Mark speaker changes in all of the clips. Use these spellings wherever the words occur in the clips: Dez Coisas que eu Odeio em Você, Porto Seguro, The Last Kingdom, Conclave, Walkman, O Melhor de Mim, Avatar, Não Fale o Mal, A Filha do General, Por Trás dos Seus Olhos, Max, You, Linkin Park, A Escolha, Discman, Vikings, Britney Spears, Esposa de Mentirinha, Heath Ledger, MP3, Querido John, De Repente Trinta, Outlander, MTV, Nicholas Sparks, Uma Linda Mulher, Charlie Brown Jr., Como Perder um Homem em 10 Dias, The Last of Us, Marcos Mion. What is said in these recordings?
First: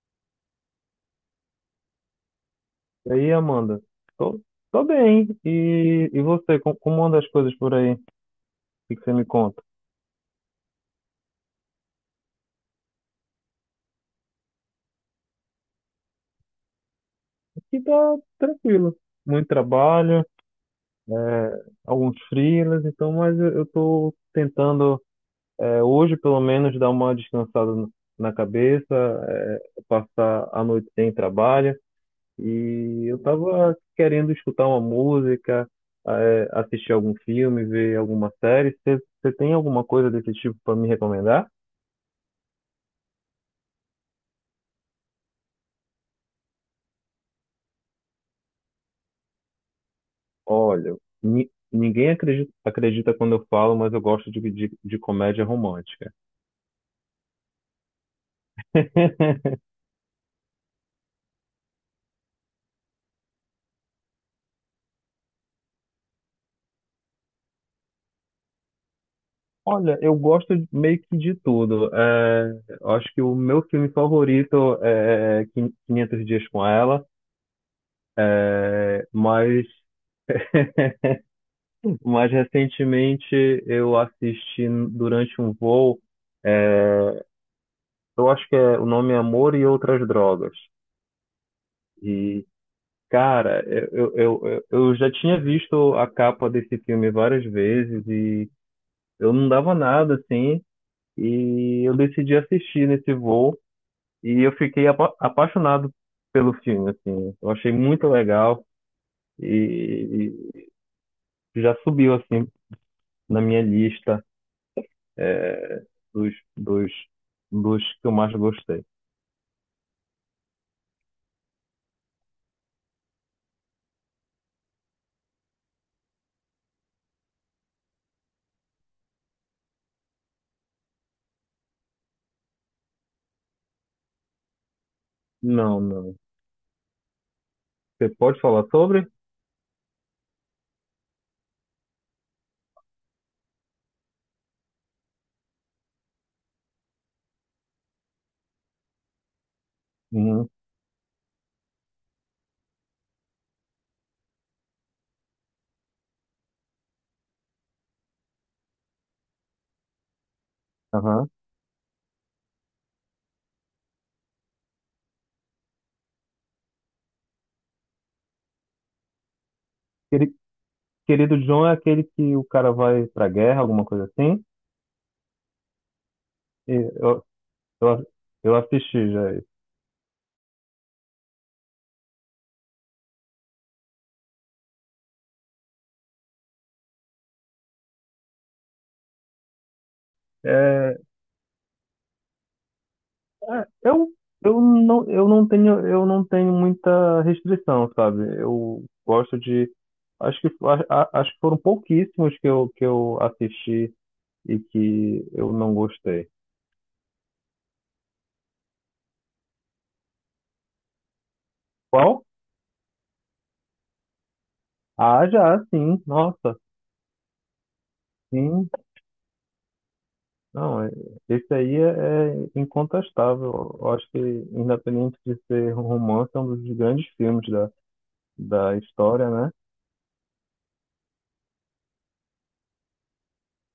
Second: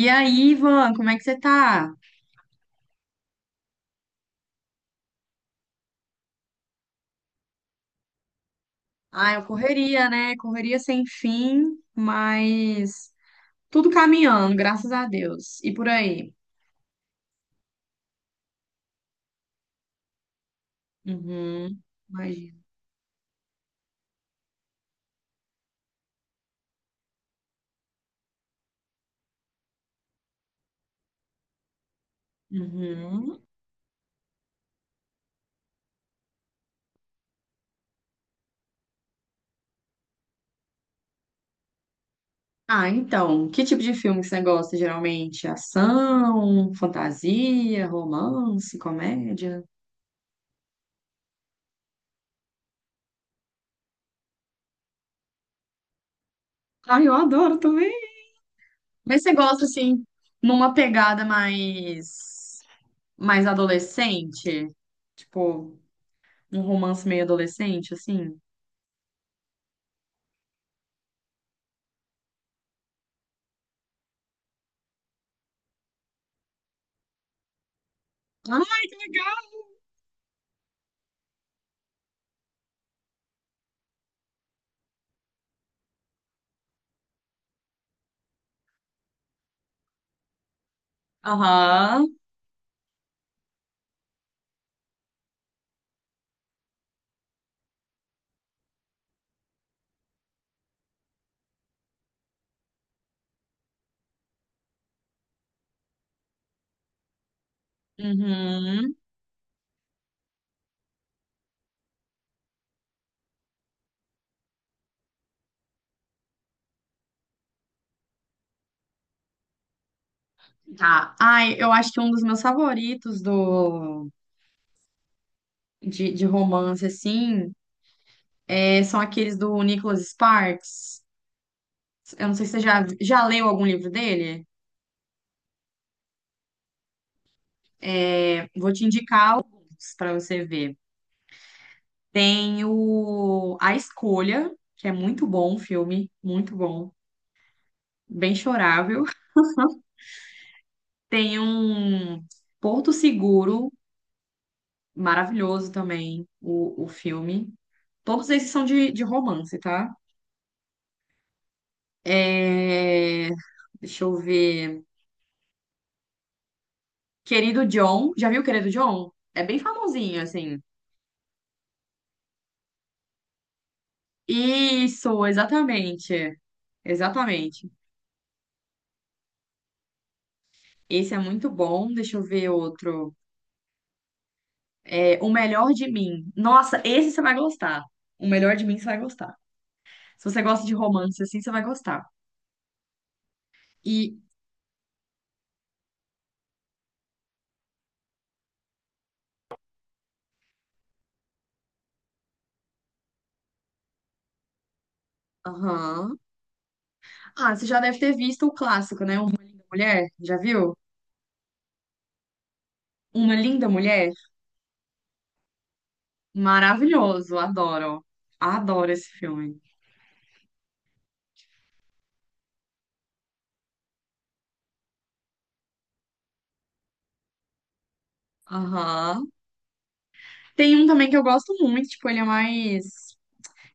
Speaker 1: E aí, Ivan, como é que você tá?
Speaker 2: E aí, Amanda? Tô, Tô bem. E você, como anda as coisas por aí? O que que você me
Speaker 1: Ah, eu
Speaker 2: conta?
Speaker 1: correria, né? Correria sem fim, mas tudo caminhando, graças a Deus. E por aí?
Speaker 2: Aqui tá tranquilo. Muito trabalho,
Speaker 1: Uhum,
Speaker 2: alguns
Speaker 1: imagino.
Speaker 2: freelas, então, mas eu tô tentando, hoje pelo menos, dar uma descansada na cabeça, passar a noite sem trabalho. E eu
Speaker 1: Uhum.
Speaker 2: tava querendo escutar uma música, assistir algum filme, ver alguma série. Você tem alguma coisa desse tipo para me recomendar?
Speaker 1: Ah, então, que tipo de filme que você gosta geralmente? Ação, fantasia, romance, comédia?
Speaker 2: Olha, ninguém acredita, acredita quando eu falo, mas eu gosto de comédia romântica.
Speaker 1: Ah, eu adoro também. Mas você gosta, assim, numa pegada mais, mais adolescente? Tipo, um romance meio adolescente, assim?
Speaker 2: Olha, meio que de tudo. É, eu acho que o meu filme favorito é 500 Dias com Ela,
Speaker 1: Ai, que legal!
Speaker 2: mas mais recentemente eu assisti durante um voo, é, eu acho que o nome é Amor e Outras Drogas.
Speaker 1: Aham.
Speaker 2: Cara, eu já tinha visto a capa desse filme várias vezes e eu não dava nada assim, e eu decidi assistir nesse voo e eu fiquei apaixonado pelo filme, assim. Eu achei muito legal
Speaker 1: Uhum.
Speaker 2: e, e já subiu assim na minha lista é, dos, dos, dos que eu mais gostei.
Speaker 1: Tá. Ai, eu acho que um dos meus favoritos do, de romance, assim, é- são aqueles do Nicholas Sparks. Eu não sei se você já, já leu algum livro dele.
Speaker 2: Não, não. Você pode falar
Speaker 1: Vou te
Speaker 2: sobre?
Speaker 1: indicar para você ver. Tem o A Escolha, que é muito bom o filme, muito bom, bem chorável.
Speaker 2: Uhum.
Speaker 1: Tem um Porto Seguro, maravilhoso também o filme. Todos esses são de romance, tá?
Speaker 2: Aham.
Speaker 1: É, deixa eu ver. Querido John. Já viu Querido John? É bem famosinho,
Speaker 2: Queri-
Speaker 1: assim.
Speaker 2: Querido John é aquele que o cara vai pra guerra, alguma coisa assim?
Speaker 1: Isso, exatamente.
Speaker 2: E, ó,
Speaker 1: Exatamente.
Speaker 2: Eu, a- eu assisti já esse.
Speaker 1: Esse é muito bom. Deixa eu ver outro. É, O Melhor de Mim. Nossa, esse você vai gostar. O Melhor de Mim você vai gostar. Se você gosta de
Speaker 2: É,
Speaker 1: romance, assim, você vai gostar.
Speaker 2: é, eu,
Speaker 1: E.
Speaker 2: eu não tenho muita restrição, sabe? Eu gosto de, acho que, acho que foram pouquíssimos que eu assisti e que eu não
Speaker 1: Aham.
Speaker 2: gostei.
Speaker 1: Ah, você já deve ter visto o clássico, né? Uma Linda Mulher. Já viu?
Speaker 2: Qual?
Speaker 1: Uma Linda Mulher?
Speaker 2: Ah, já, sim. Nossa,
Speaker 1: Maravilhoso, adoro.
Speaker 2: sim.
Speaker 1: Adoro esse filme.
Speaker 2: Não, é, esse aí é, é incontestável. Eu acho que, independente de ser um romance, é um dos grandes filmes da, da
Speaker 1: Aham.
Speaker 2: história, né?
Speaker 1: Tem um também que eu gosto muito, tipo, ele é mais.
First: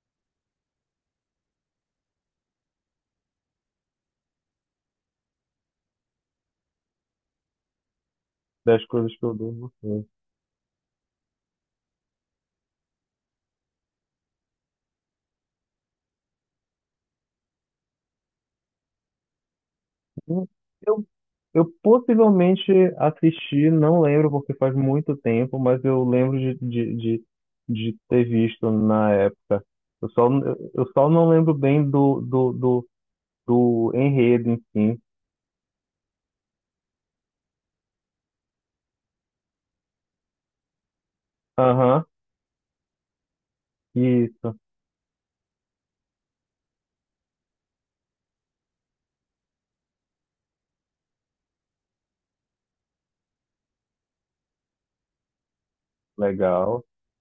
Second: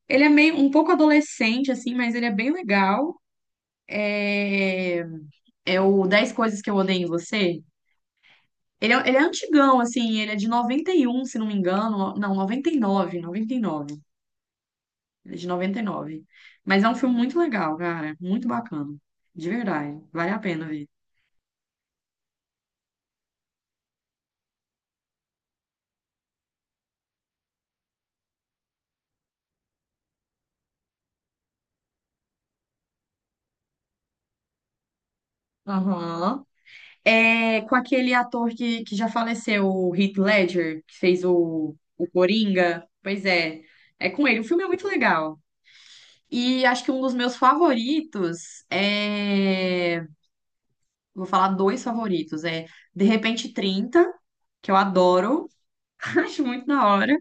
Speaker 1: Ele é meio um pouco adolescente, assim, mas ele é bem legal. É, é o Dez Coisas que eu odeio em você.
Speaker 2: Das
Speaker 1: Ele
Speaker 2: coisas
Speaker 1: é
Speaker 2: que eu dou.
Speaker 1: antigão, assim, ele é de 91, se não me engano. Não, 99, 99. Ele é de 99. Mas é um filme muito legal, cara. Muito bacana. De verdade. Vale a pena ver.
Speaker 2: Eu, Eu possivelmente assisti, não lembro porque faz muito tempo, mas eu lembro de ter visto na época. Eu só, eu só não lembro bem do enredo em si.
Speaker 1: Aham. É com aquele ator que já faleceu, o Heath Ledger, que fez
Speaker 2: Aham,
Speaker 1: o Coringa. Pois é, é com ele. O
Speaker 2: isso,
Speaker 1: filme é muito legal. E acho que um dos meus favoritos é. Vou falar dois favoritos. É De Repente Trinta que eu adoro. Acho muito
Speaker 2: legal.
Speaker 1: da hora.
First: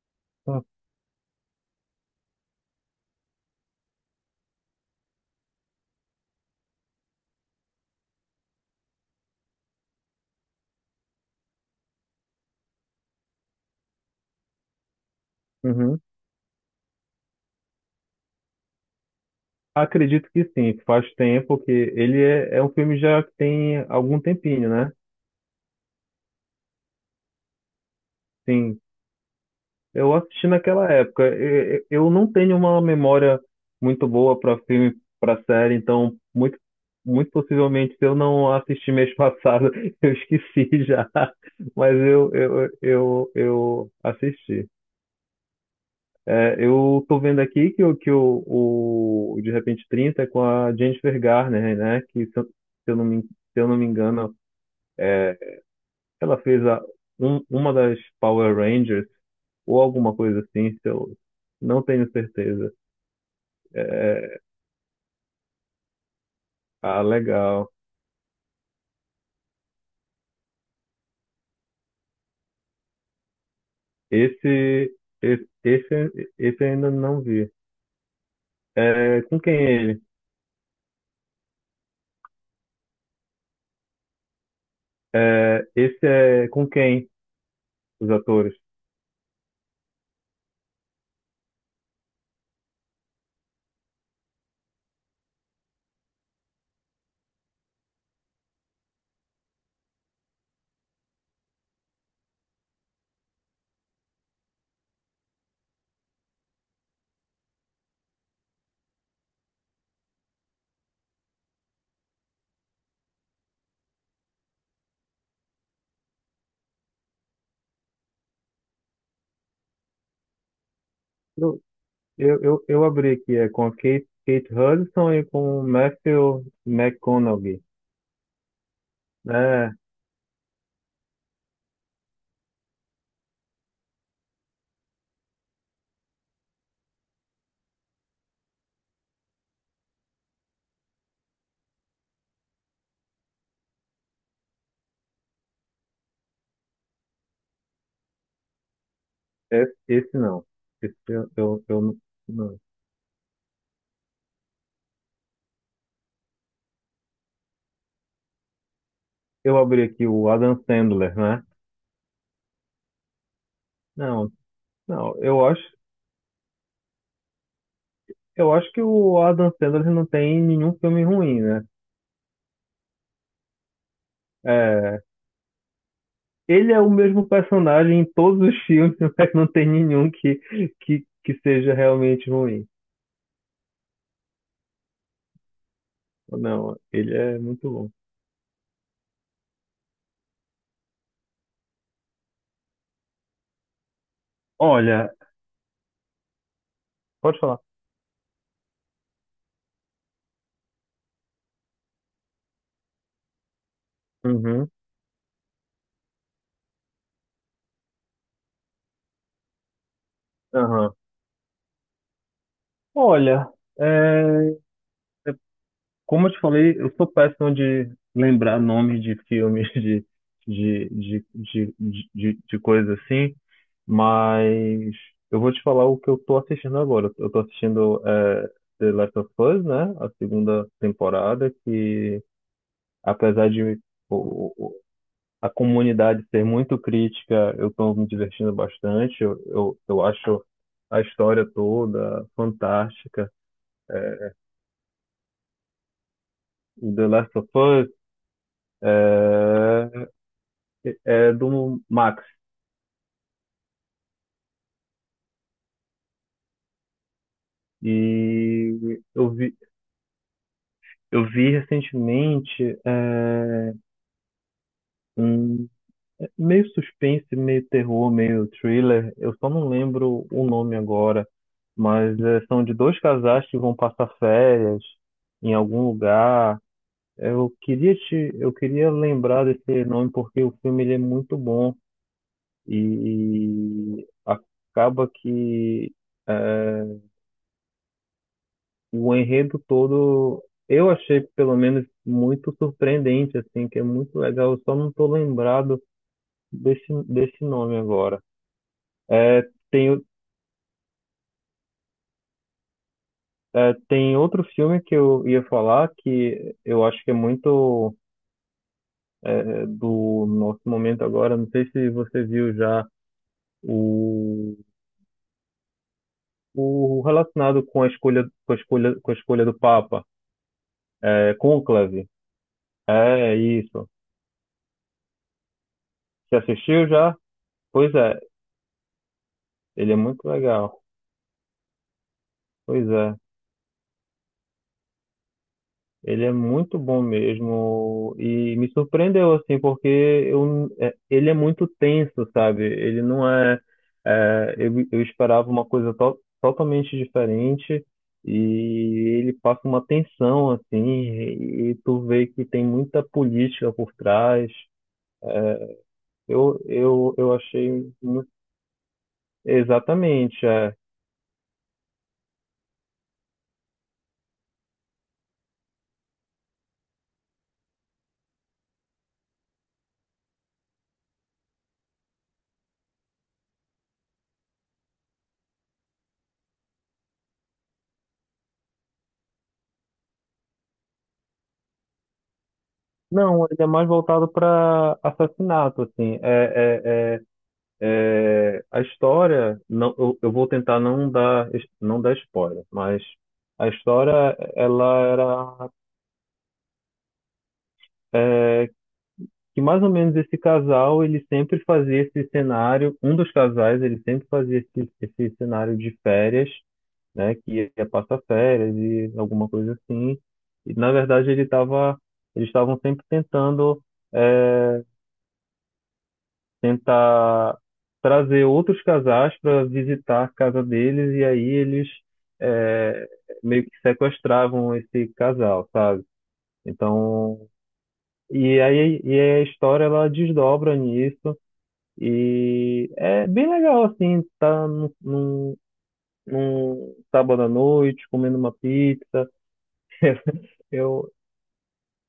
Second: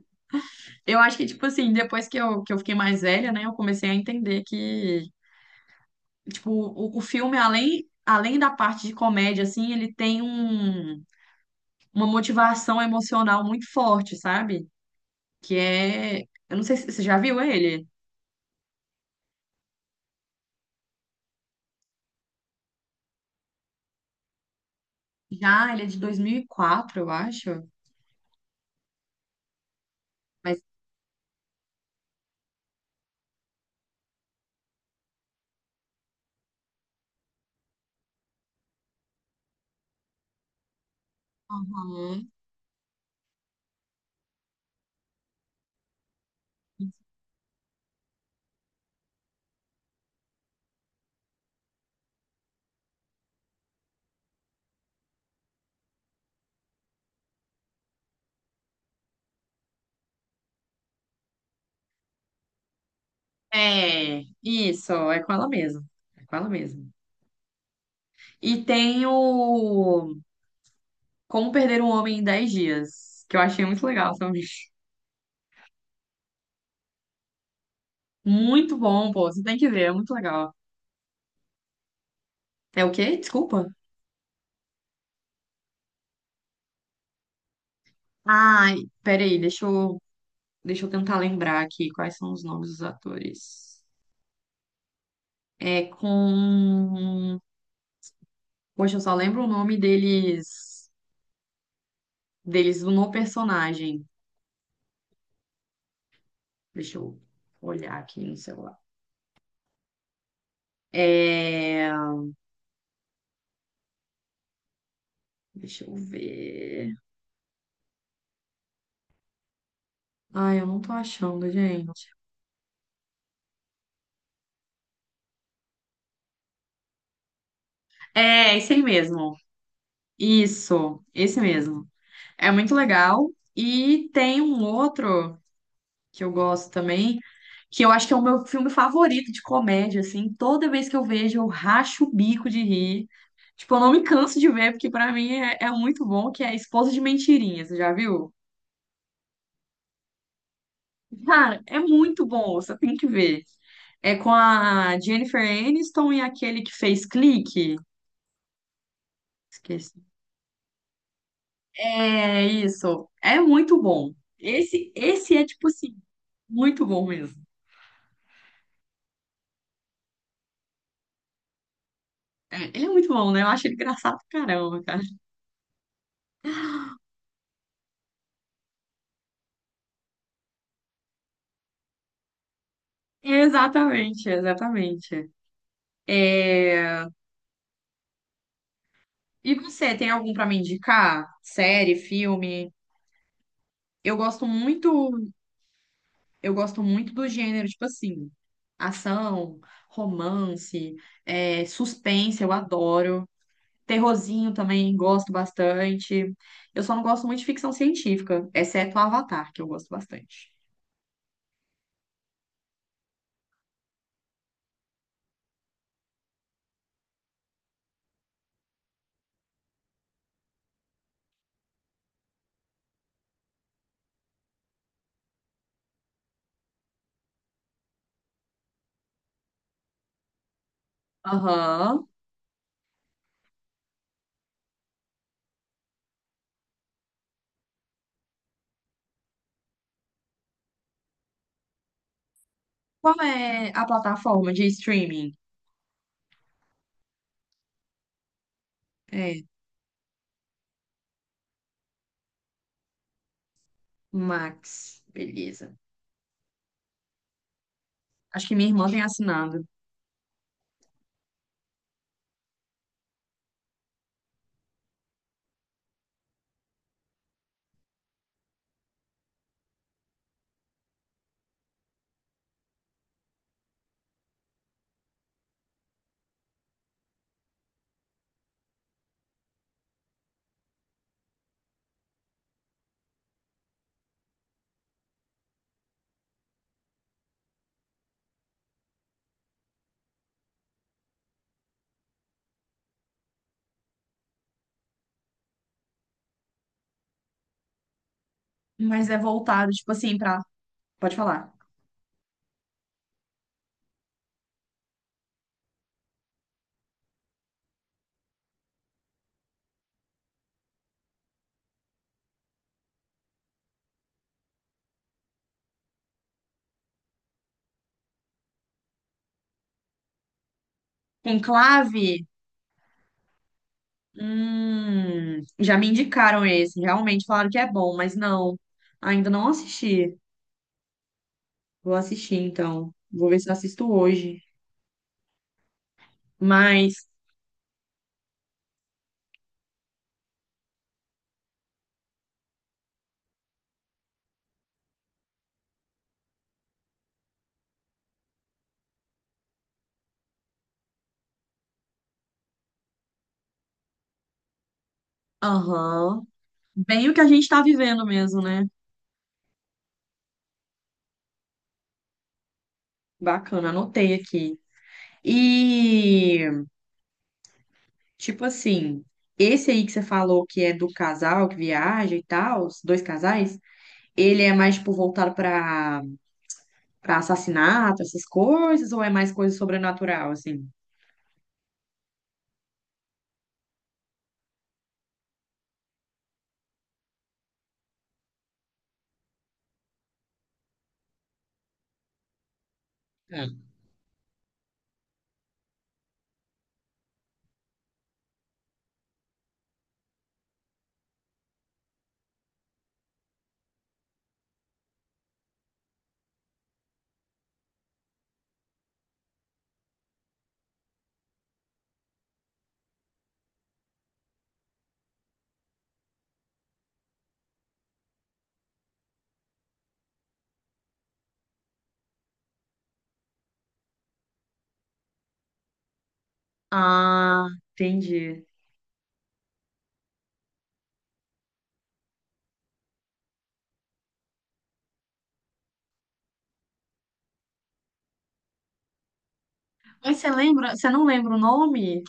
Speaker 1: Eu acho que, tipo assim, depois que eu fiquei mais velha, né, eu comecei a entender que, tipo, o filme, além, além da parte de comédia, assim, ele tem um uma motivação emocional muito forte, sabe? Que
Speaker 2: Uhum.
Speaker 1: é. Eu não sei se você já viu ele.
Speaker 2: Acredito que sim, faz tempo que ele é, é um filme já que tem algum tempinho, né?
Speaker 1: Já, ele é de 2004, eu acho.
Speaker 2: Sim. Eu assisti
Speaker 1: Mas.
Speaker 2: naquela época. Eu não tenho uma memória muito boa para filme, para série, então muito possivelmente se eu não assisti mês passado, eu esqueci já. Mas
Speaker 1: Uhum.
Speaker 2: eu assisti. É, eu tô vendo aqui que o De Repente 30 é com a Jennifer Garner, né? Que se eu, se eu não me, se eu não me engano, é, ela fez uma das Power Rangers ou alguma coisa assim, se eu não tenho certeza.
Speaker 1: É,
Speaker 2: É,
Speaker 1: isso, é com ela mesma. É com ela mesma.
Speaker 2: ah, legal.
Speaker 1: E tem o Como Perder um Homem em 10 Dias, que eu achei muito legal também.
Speaker 2: Esse, esse eu ainda não vi.
Speaker 1: Muito bom,
Speaker 2: É,
Speaker 1: pô,
Speaker 2: com
Speaker 1: você
Speaker 2: quem
Speaker 1: tem que
Speaker 2: é
Speaker 1: ver, é
Speaker 2: ele?
Speaker 1: muito legal. É o quê? Desculpa.
Speaker 2: É, esse é com quem os atores?
Speaker 1: Ai, peraí, deixa eu tentar lembrar aqui quais são os nomes dos atores. É com poxa, eu só lembro o nome deles, deles no personagem. Deixa eu olhar aqui no celular. É... deixa eu ver. Ai, eu não tô achando,
Speaker 2: Eu,
Speaker 1: gente.
Speaker 2: eu abri aqui, é com a Kate, Kate Hudson e com o Matthew McConaughey.
Speaker 1: É, esse aí mesmo.
Speaker 2: É,
Speaker 1: Isso, esse mesmo. É muito legal. E tem um outro. Que eu gosto também, que eu acho que é o meu filme favorito de comédia, assim. Toda vez que eu vejo, eu racho o bico de rir. Tipo, eu não me canso de ver, porque pra mim é, é muito bom, que é Esposa de Mentirinha, você já viu?
Speaker 2: esse não. Esse
Speaker 1: Cara, é
Speaker 2: eu não,
Speaker 1: muito bom,
Speaker 2: não.
Speaker 1: você tem que ver. É com a Jennifer Aniston e aquele que fez Clique.
Speaker 2: Eu abri
Speaker 1: Esqueci.
Speaker 2: aqui o Adam Sandler, né?
Speaker 1: É isso. É muito bom.
Speaker 2: Não,
Speaker 1: Esse,
Speaker 2: não,
Speaker 1: esse é tipo assim, muito bom mesmo.
Speaker 2: eu acho que o Adam Sandler não tem nenhum filme ruim, né?
Speaker 1: É, ele é muito bom, né? Eu acho ele engraçado pra caramba.
Speaker 2: É, ele é o mesmo personagem em todos os filmes, mas não tem nenhum que seja realmente ruim.
Speaker 1: Exatamente, exatamente.
Speaker 2: Não,
Speaker 1: É,
Speaker 2: ele é muito bom.
Speaker 1: e você, tem algum pra me indicar? Série, filme? Eu gosto
Speaker 2: Olha,
Speaker 1: muito, eu gosto muito do
Speaker 2: pode falar.
Speaker 1: gênero, tipo assim, ação, romance, é, suspense, eu adoro. Terrorzinho
Speaker 2: Uhum,
Speaker 1: também gosto bastante. Eu só não gosto muito de ficção científica, exceto Avatar, que eu gosto bastante.
Speaker 2: aham. Olha, é, como eu te falei, eu sou péssimo de lembrar nomes de filmes, de coisas assim, mas eu vou te falar o que eu tô assistindo agora. Eu tô assistindo é, The Last of Us, né? A segunda temporada,
Speaker 1: Aham.
Speaker 2: que apesar de o- o- a comunidade ser muito crítica, eu estou me divertindo bastante. Eu acho a história toda
Speaker 1: Qual
Speaker 2: fantástica.
Speaker 1: é a
Speaker 2: É,
Speaker 1: plataforma de streaming?
Speaker 2: o The Last of Us
Speaker 1: É,
Speaker 2: é, é do Max.
Speaker 1: Max, beleza. Acho que minha
Speaker 2: E
Speaker 1: irmã tem
Speaker 2: eu vi,
Speaker 1: assinado.
Speaker 2: eu vi recentemente um meio suspense, meio terror, meio thriller. Eu só não lembro o nome agora, mas é, são de dois casais que vão passar férias em algum lugar. Eu queria lembrar desse nome porque o filme ele é muito bom e acaba que é, o enredo todo eu achei pelo menos muito surpreendente, assim, que é muito legal. Eu só não tô lembrado desse nome agora.
Speaker 1: Mas é
Speaker 2: É,
Speaker 1: voltado, tipo
Speaker 2: tem
Speaker 1: assim, pra. Pode falar.
Speaker 2: é, tem outro filme que eu ia falar que eu acho que é muito do nosso momento agora. Não sei se você viu já o, o relacionado com a escolha, com a escolha do Papa, é,
Speaker 1: Conclave?
Speaker 2: Conclave. É isso.
Speaker 1: Já me
Speaker 2: Você
Speaker 1: indicaram esse.
Speaker 2: assistiu já?
Speaker 1: Realmente falaram que é
Speaker 2: Pois
Speaker 1: bom, mas
Speaker 2: é,
Speaker 1: não. Ainda não
Speaker 2: ele é
Speaker 1: assisti.
Speaker 2: muito legal.
Speaker 1: Vou assistir,
Speaker 2: Pois
Speaker 1: então.
Speaker 2: é.
Speaker 1: Vou ver se eu assisto hoje.
Speaker 2: Ele é muito bom
Speaker 1: Mas,
Speaker 2: mesmo e me surpreendeu assim, porque eu, é, ele é muito tenso, sabe? Ele não é, é, eu esperava uma coisa totalmente diferente e ele passa uma tensão assim e tu vê que tem muita política por trás.
Speaker 1: aham.
Speaker 2: Eu,
Speaker 1: Bem o
Speaker 2: eu,
Speaker 1: que a
Speaker 2: eu
Speaker 1: gente tá
Speaker 2: achei
Speaker 1: vivendo
Speaker 2: mu-
Speaker 1: mesmo, né?
Speaker 2: exatamente, é.
Speaker 1: Bacana, anotei aqui. E, tipo assim, esse aí que você falou que é do casal que viaja e tal, os dois casais, ele é mais, tipo, voltado pra. Pra assassinato, essas coisas, ou é mais coisa sobrenatural, assim?
Speaker 2: Não, ele é mais voltado para assassinato assim. É, a história, não, eu vou tentar não dar spoiler, mas
Speaker 1: É.
Speaker 2: a história, ela era que mais ou menos esse casal, ele sempre fazia esse cenário, um dos casais, ele sempre fazia esse cenário de férias, né, que ia passar férias e alguma coisa assim. E, na verdade, eles estavam sempre tentando é, tentar trazer outros casais para visitar a casa deles e aí eles é, meio que sequestravam esse casal, sabe?
Speaker 1: Ah,
Speaker 2: Então,
Speaker 1: entendi.
Speaker 2: e aí e a história ela desdobra nisso e é bem legal assim, tá num sábado à noite comendo uma pizza.
Speaker 1: Mas você lembra, você não
Speaker 2: Eu
Speaker 1: lembra o nome?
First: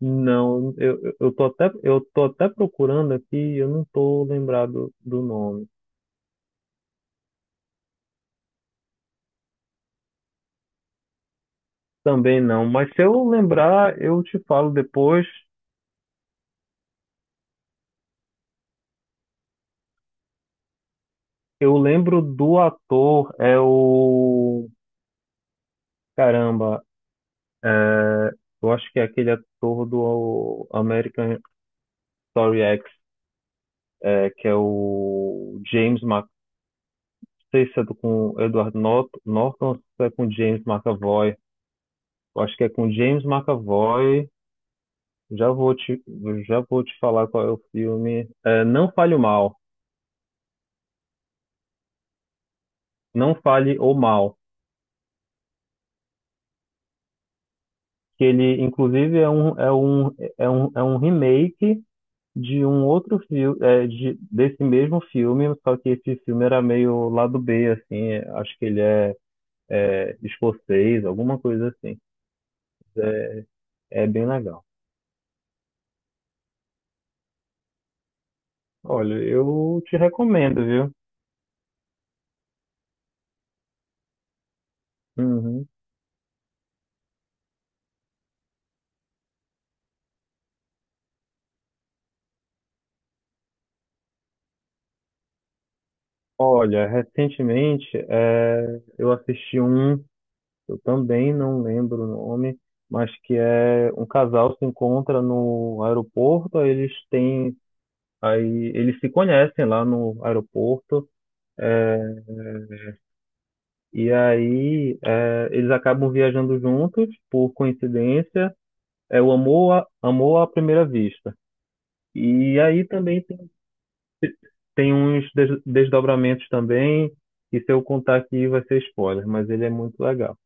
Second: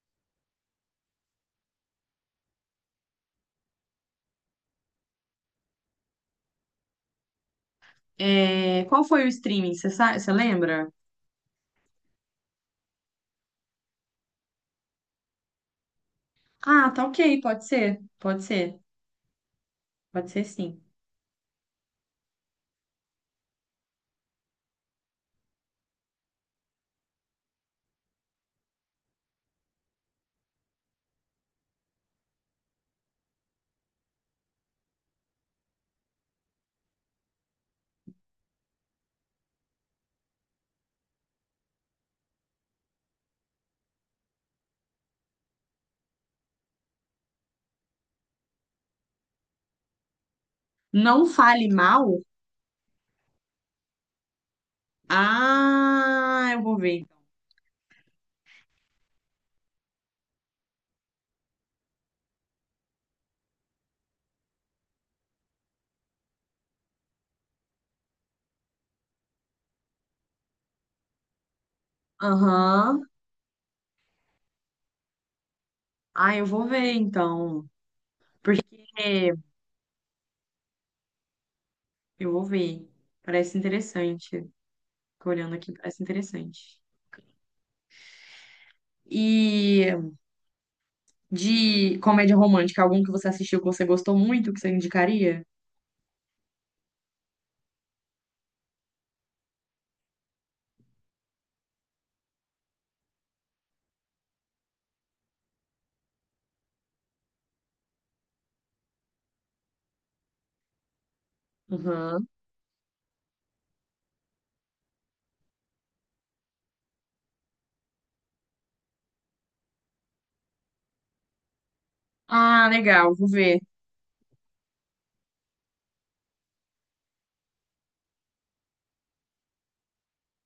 Speaker 2: não, Eu tô até procurando aqui, eu não tô lembrado do nome.
Speaker 1: É, qual foi o streaming? Você sabe, você lembra?
Speaker 2: Também não, mas se eu lembrar, eu te falo depois.
Speaker 1: Ah, tá ok, pode ser, pode ser, pode ser sim.
Speaker 2: Eu lembro do ator, é o. Caramba, eu acho que é aquele ator do American Story X, é, que é o James Mc... Não sei se é com o Edward Norton, Norton ou se é com James McAvoy. Eu acho que é com James McAvoy. Já vou te, já vou te falar qual é o filme. É, Não Fale o Mal.
Speaker 1: Não fale mal?
Speaker 2: Não Fale o Mal,
Speaker 1: Ah, eu vou ver então.
Speaker 2: que ele inclusive é um remake de um outro filme é, de, desse mesmo filme, só que esse filme era meio lado B assim, é, acho que ele é, é escocês alguma coisa assim,
Speaker 1: Aham.
Speaker 2: é bem legal.
Speaker 1: Ah, eu vou ver então. Porque
Speaker 2: Olha, eu te recomendo, viu?
Speaker 1: eu vou ver. Parece interessante. Fico olhando
Speaker 2: Uhum.
Speaker 1: aqui, parece interessante. E de comédia romântica, algum que você assistiu que você gostou muito, que você indicaria?
Speaker 2: Olha, recentemente é, eu assisti um, eu também não lembro o nome, mas que é um casal se encontra no aeroporto, aí eles têm, aí eles se conhecem lá no aeroporto
Speaker 1: Uhum.
Speaker 2: e aí é, eles acabam viajando juntos por coincidência. É o amor, amor à primeira vista. E
Speaker 1: Ah,
Speaker 2: aí
Speaker 1: legal,
Speaker 2: também
Speaker 1: vou
Speaker 2: tem,
Speaker 1: ver.
Speaker 2: tem uns desdobramentos também, que se eu contar aqui vai ser spoiler, mas ele é muito legal.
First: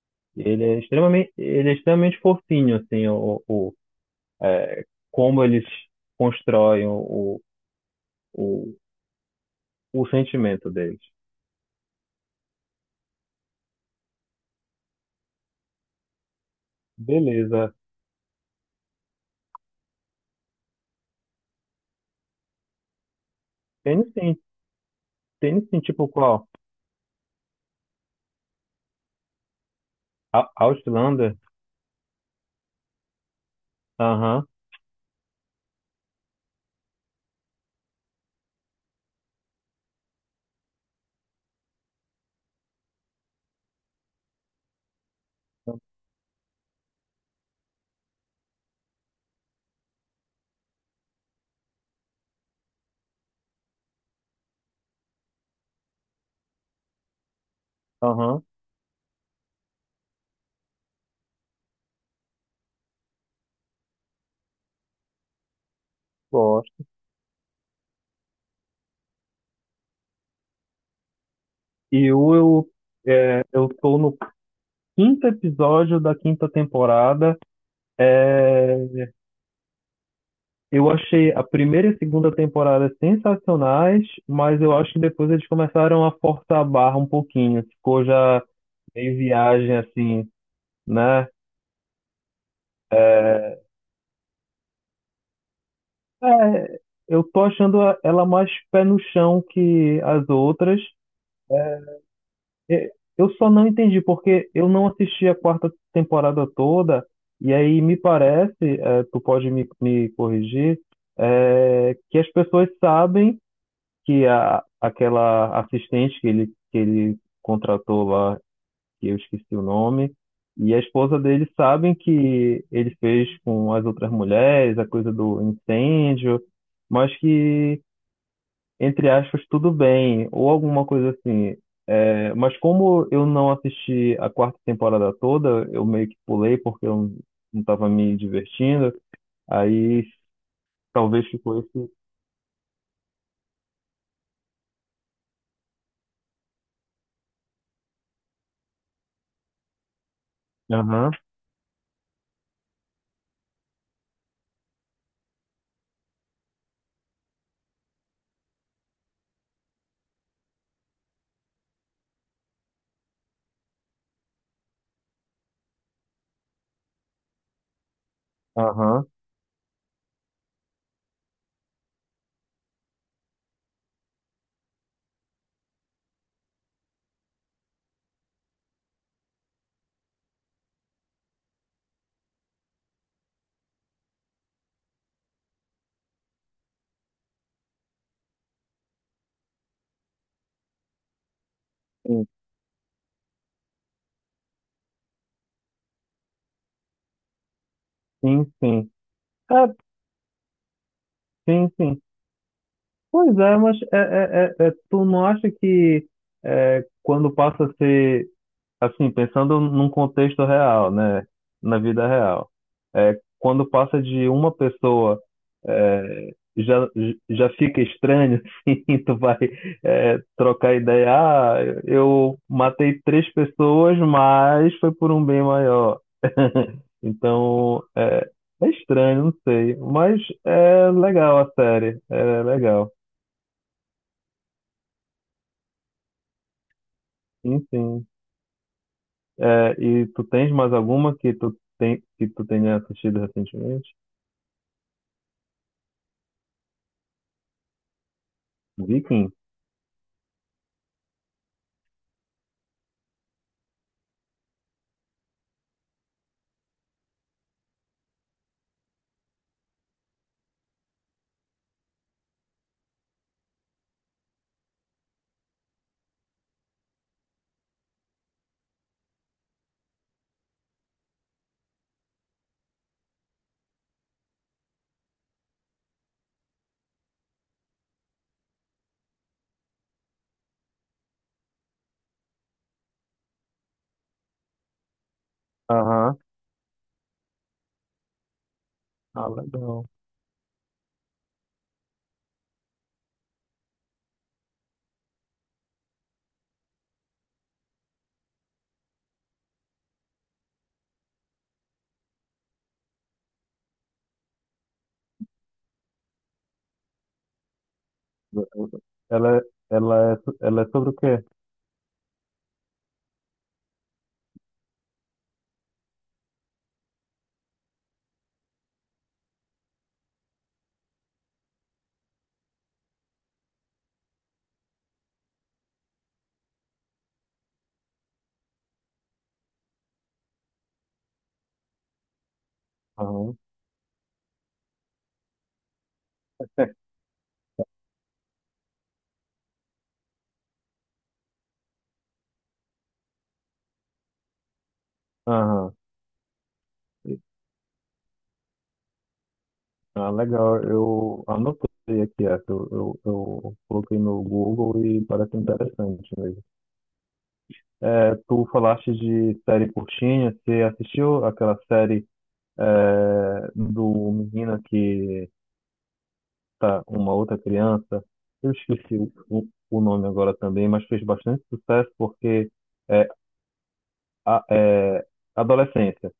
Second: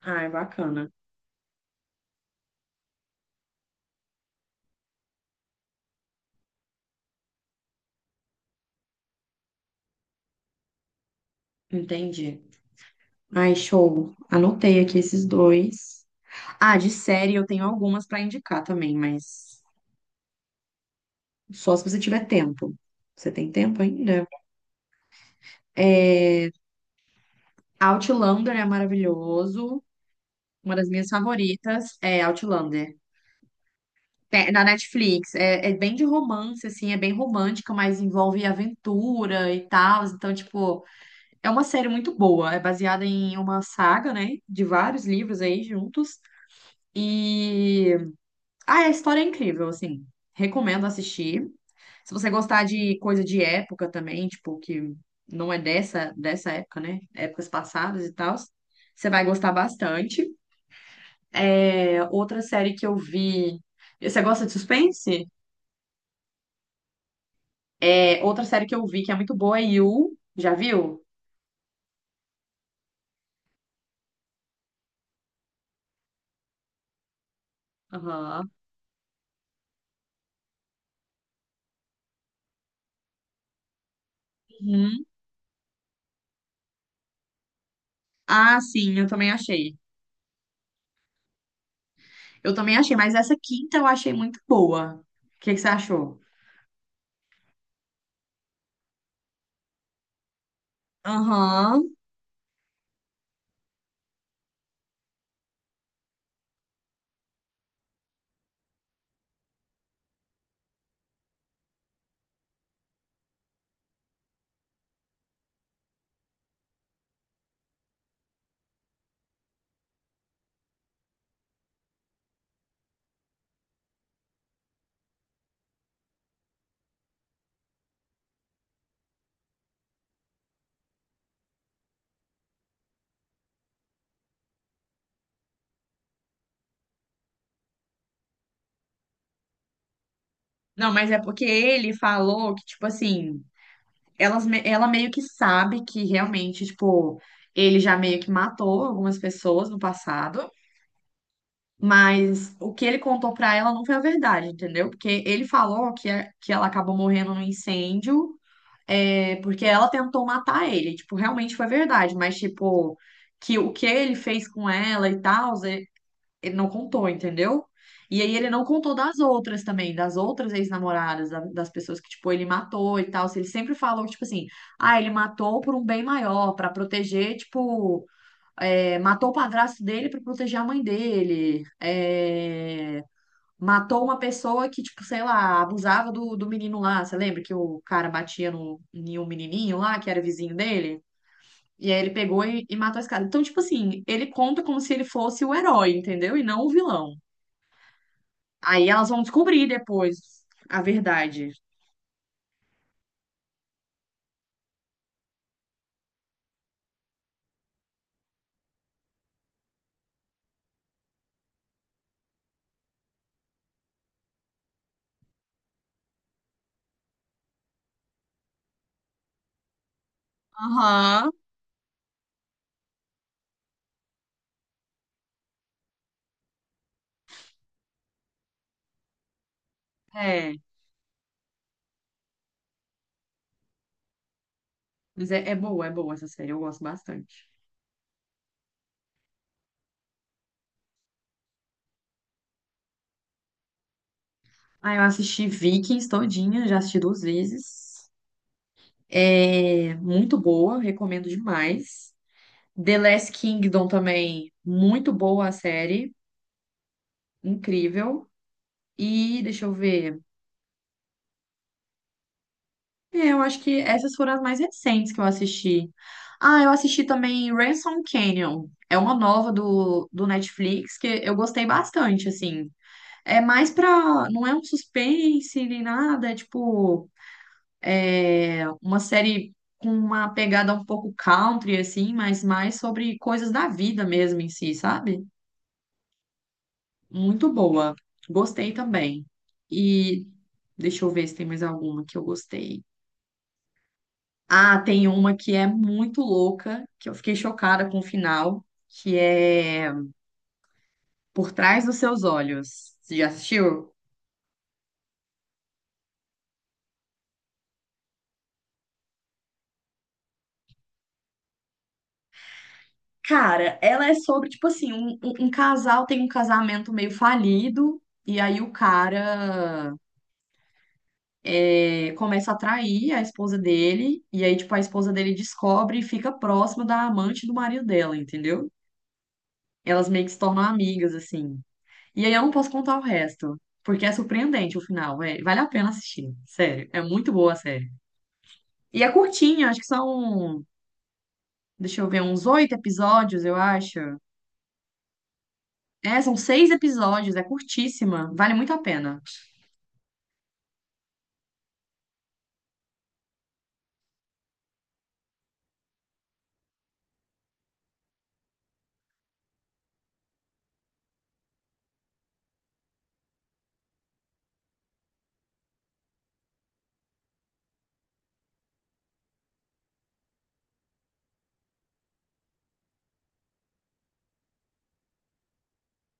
Speaker 1: Ah, é bacana.
Speaker 2: Ele é extremamente fofinho, assim, como eles constroem o o sentimento deles.
Speaker 1: Entendi. Ai, show. Anotei aqui esses dois. Ah, de série eu tenho
Speaker 2: Beleza.
Speaker 1: algumas pra indicar também, mas só se você tiver tempo. Você tem tempo
Speaker 2: Tem
Speaker 1: ainda?
Speaker 2: sim, tem sim, tipo qual?
Speaker 1: É... Outlander é maravilhoso. Uma das minhas
Speaker 2: Outlander?
Speaker 1: favoritas é Outlander.
Speaker 2: Aham,
Speaker 1: Tem- na Netflix, é, é bem de romance, assim, é bem romântica, mas envolve aventura e tal. Então, tipo, é uma série muito boa. É baseada em uma saga, né? De vários livros aí juntos. E. Ah, a história é incrível, assim. Recomendo assistir. Se você gostar de coisa de época também, tipo, que não é dessa época, né? Épocas passadas e tal,
Speaker 2: aham,
Speaker 1: você vai gostar bastante. É, outra série que eu vi. Você gosta de suspense?
Speaker 2: gosto.
Speaker 1: É, outra série que eu vi que é muito boa é You. Já viu?
Speaker 2: E eu, eu tô no quinto episódio da quinta temporada.
Speaker 1: Aham.
Speaker 2: É, eu achei a primeira e segunda temporada sensacionais, mas eu acho que
Speaker 1: Uhum.
Speaker 2: depois eles começaram a forçar a barra um pouquinho. Ficou já
Speaker 1: Ah, sim, eu
Speaker 2: meio
Speaker 1: também
Speaker 2: viagem
Speaker 1: achei.
Speaker 2: assim, né?
Speaker 1: Eu também achei, mas essa quinta eu achei muito boa. O que que você achou?
Speaker 2: É, eu tô achando ela mais pé no chão que as outras.
Speaker 1: Aham.
Speaker 2: E eu só não entendi, porque eu não assisti a quarta temporada toda, e aí me parece, eh, tu pode me corrigir, eh, que as pessoas sabem que a, aquela assistente que ele contratou lá, que eu esqueci o nome, e a esposa dele sabem que ele fez com as outras mulheres, a coisa do incêndio, mas que entre aspas, tudo bem, ou alguma coisa assim. É, mas como eu não assisti a quarta temporada toda, eu meio que pulei porque eu não estava me divertindo, aí
Speaker 1: Não, mas é
Speaker 2: talvez
Speaker 1: porque
Speaker 2: ficou esse.
Speaker 1: ele falou que, tipo assim, elas, me- ela meio que sabe que realmente, tipo, ele já meio que matou algumas pessoas no passado,
Speaker 2: Aham,
Speaker 1: mas o que ele contou pra ela não foi a verdade, entendeu? Porque ele falou que, a- que ela acabou morrendo num incêndio. É, porque ela tentou matar ele, tipo, realmente foi verdade, mas tipo, que o que ele fez com ela e tal, ele ele não contou, entendeu? E aí ele não contou
Speaker 2: aham,
Speaker 1: das outras também, das outras ex-namoradas, da- das pessoas que, tipo, ele matou e tal. Ele sempre falou, tipo assim, ah, ele matou por um bem maior, pra proteger, tipo, é, matou o padrasto dele pra proteger a mãe dele. É, matou uma pessoa que, tipo, sei lá, abusava do, do menino lá. Você lembra que o cara batia no, em um menininho lá, que era vizinho dele? E aí ele
Speaker 2: sim,
Speaker 1: pegou e matou esse cara. Então, tipo assim, ele conta como se ele fosse o herói, entendeu? E não o vilão.
Speaker 2: sim,
Speaker 1: Aí
Speaker 2: sim.
Speaker 1: elas vão
Speaker 2: É,
Speaker 1: descobrir depois a verdade.
Speaker 2: sim, sim. Pois é, mas é, tu não acha que é, quando passa a ser assim, pensando num contexto real, né, na vida real, é, quando passa de uma pessoa, é, já, já fica estranho, assim, tu vai, é, trocar ideia,
Speaker 1: Aham.
Speaker 2: ah, eu matei três pessoas, mas foi por um bem maior. Então, é, é estranho, não sei, mas
Speaker 1: É,
Speaker 2: é legal a série, é legal,
Speaker 1: mas é, é boa essa série, eu gosto bastante.
Speaker 2: sim, sim. É, e tu tens mais alguma que tu, tem, que tu tenha assistido recentemente?
Speaker 1: Ah, eu assisti Vikings todinha, já assisti 2 vezes.
Speaker 2: Viking?
Speaker 1: É muito boa, recomendo demais. The Last Kingdom também, muito boa a série, incrível. E deixa eu ver. É, eu acho que essas foram as mais recentes que eu assisti. Ah, eu assisti também Ransom Canyon. É uma nova do, do Netflix que eu gostei bastante, assim. É mais pra. Não é um suspense nem nada, é tipo é uma série com uma pegada um pouco country, assim, mas mais sobre coisas da vida mesmo em si, sabe?
Speaker 2: Aham.
Speaker 1: Muito boa. Gostei também.
Speaker 2: Ah, legal.
Speaker 1: E deixa eu ver se tem mais alguma que eu gostei. Ah, tem uma que é muito louca, que eu fiquei chocada com o final, que é Por Trás dos Seus Olhos. Você já assistiu?
Speaker 2: Ela, Ela, é, ela é sobre o quê?
Speaker 1: Cara, ela é sobre, tipo assim, um- um casal tem um casamento meio falido, e aí o cara é, começa a trair a esposa dele, e aí, tipo, a esposa dele descobre e fica próxima da amante do marido dela, entendeu? Elas meio que se tornam amigas, assim. E aí eu não posso contar o
Speaker 2: Aham.
Speaker 1: resto, porque é surpreendente o final, é, vale a pena assistir, sério, é muito boa a série. E é curtinha, acho que são, deixa eu ver, uns 8 episódios, eu acho.
Speaker 2: Aham.
Speaker 1: É, são 6 episódios, é curtíssima, vale muito a pena.
Speaker 2: Ah, legal. Eu anotei aqui essa. Eu coloquei no Google e parece interessante mesmo. É, tu falaste de série curtinha. Você assistiu aquela série é, do menino que tá uma outra criança? Eu esqueci o, o nome agora também, mas fez bastante sucesso porque é, é, adolescência,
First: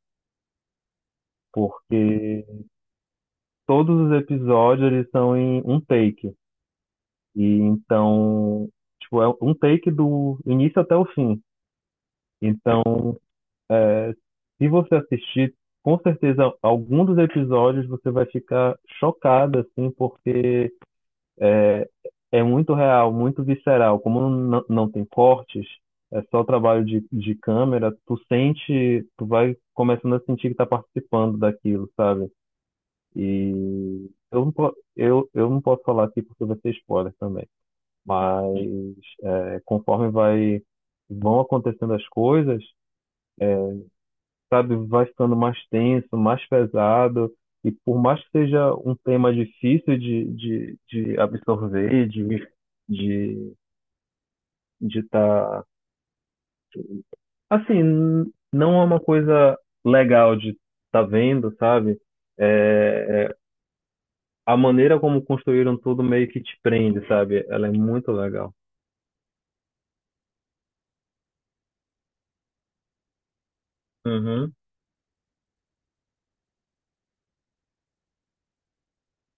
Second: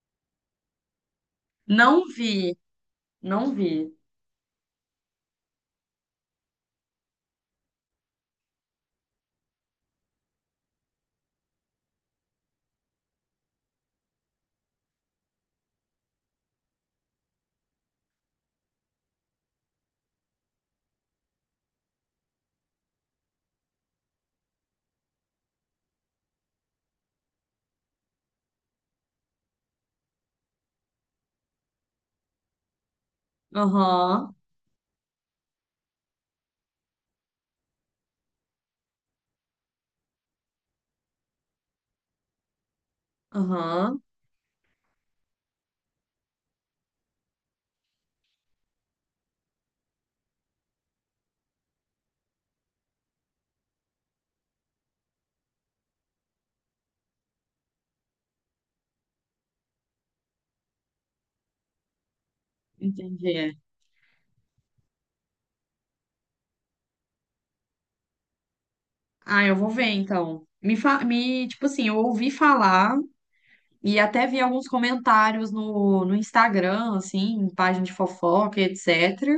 Speaker 1: Não
Speaker 2: porque
Speaker 1: vi, não vi.
Speaker 2: todos os episódios eles são em um take. E então, tipo, é um take do início até o fim. Então, se você assistir, com certeza algum dos episódios você vai ficar chocado, assim, porque é, é muito real, muito visceral. Como não, não tem cortes, é só trabalho de câmera, tu sente, tu vai começando a sentir que tá participando daquilo, sabe? E
Speaker 1: Aham,
Speaker 2: eu não, eu não posso falar aqui porque vai ser spoiler também. Mas é, conforme vai, vão acontecendo as coisas,
Speaker 1: aham,
Speaker 2: sabe, vai ficando mais tenso, mais pesado. E por mais que seja um tema difícil de absorver, de de tá, assim, não é uma coisa legal de tá vendo, sabe? É,
Speaker 1: entendi.
Speaker 2: é, a maneira como construíram tudo meio que te prende, sabe? Ela é muito legal.
Speaker 1: Ah, eu vou ver então. Me, fa... me, tipo assim, eu ouvi falar, e até vi
Speaker 2: Uhum,
Speaker 1: alguns comentários no, no Instagram, assim, em página de fofoca, etc.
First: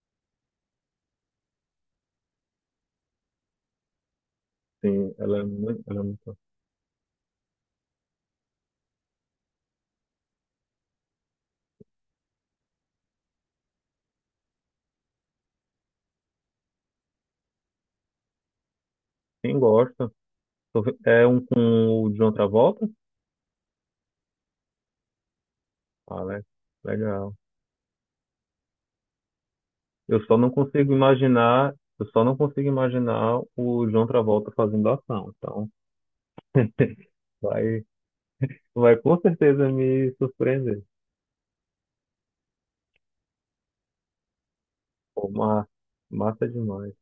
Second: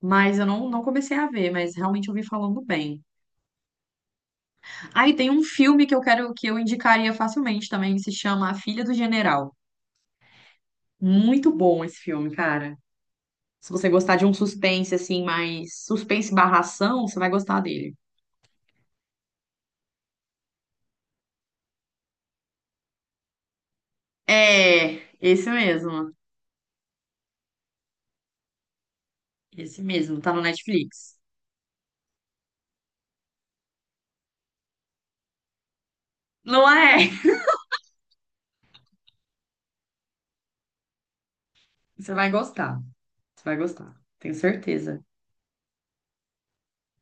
Speaker 1: Mas eu não, não comecei a ver, mas realmente eu vi falando bem. Ah,
Speaker 2: sim,
Speaker 1: e tem
Speaker 2: ela
Speaker 1: um
Speaker 2: é muito,
Speaker 1: filme que eu
Speaker 2: ela é
Speaker 1: quero
Speaker 2: muito.
Speaker 1: que eu indicaria facilmente também, que se chama A Filha do General. Muito bom esse filme, cara. Se você gostar de um suspense, assim, mais suspense barra ação, você vai gostar dele.
Speaker 2: Quem gosta? É um com o John Travolta?
Speaker 1: É, esse mesmo.
Speaker 2: Ah, né? Legal.
Speaker 1: Esse mesmo,
Speaker 2: Eu
Speaker 1: tá
Speaker 2: só
Speaker 1: no
Speaker 2: não consigo
Speaker 1: Netflix.
Speaker 2: imaginar, eu só não consigo imaginar o John Travolta fazendo ação. Então,
Speaker 1: Não é?
Speaker 2: vai, vai com certeza me surpreender.
Speaker 1: Você vai gostar. Você vai gostar, tenho certeza.
Speaker 2: Pô, massa demais.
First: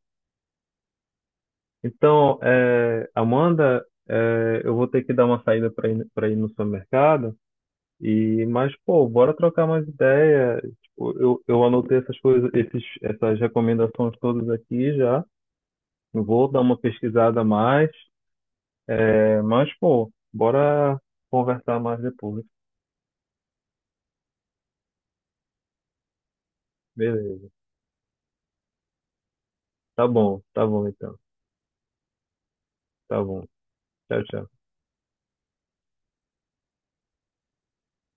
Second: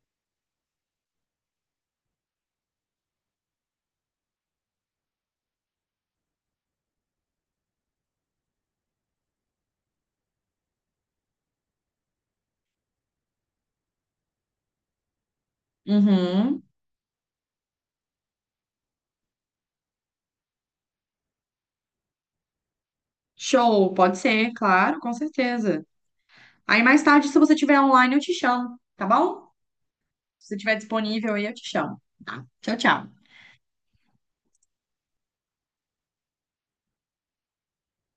Speaker 2: Então, é, Amanda, é, eu vou ter que dar uma saída para ir no supermercado. E, mas, pô, bora trocar mais ideia. Tipo, eu anotei essas coisas, essas recomendações todas aqui já. Eu vou dar
Speaker 1: Uhum.
Speaker 2: uma pesquisada a mais. É, mas, pô, bora conversar mais depois.
Speaker 1: Show, pode ser, claro, com certeza. Aí mais tarde, se
Speaker 2: Beleza.
Speaker 1: você tiver online, eu te chamo, tá bom? Se você
Speaker 2: Tá
Speaker 1: estiver
Speaker 2: bom então.
Speaker 1: disponível aí, eu te chamo. Tá? Tchau, tchau.
Speaker 2: Tá bom. Tchau, tchau.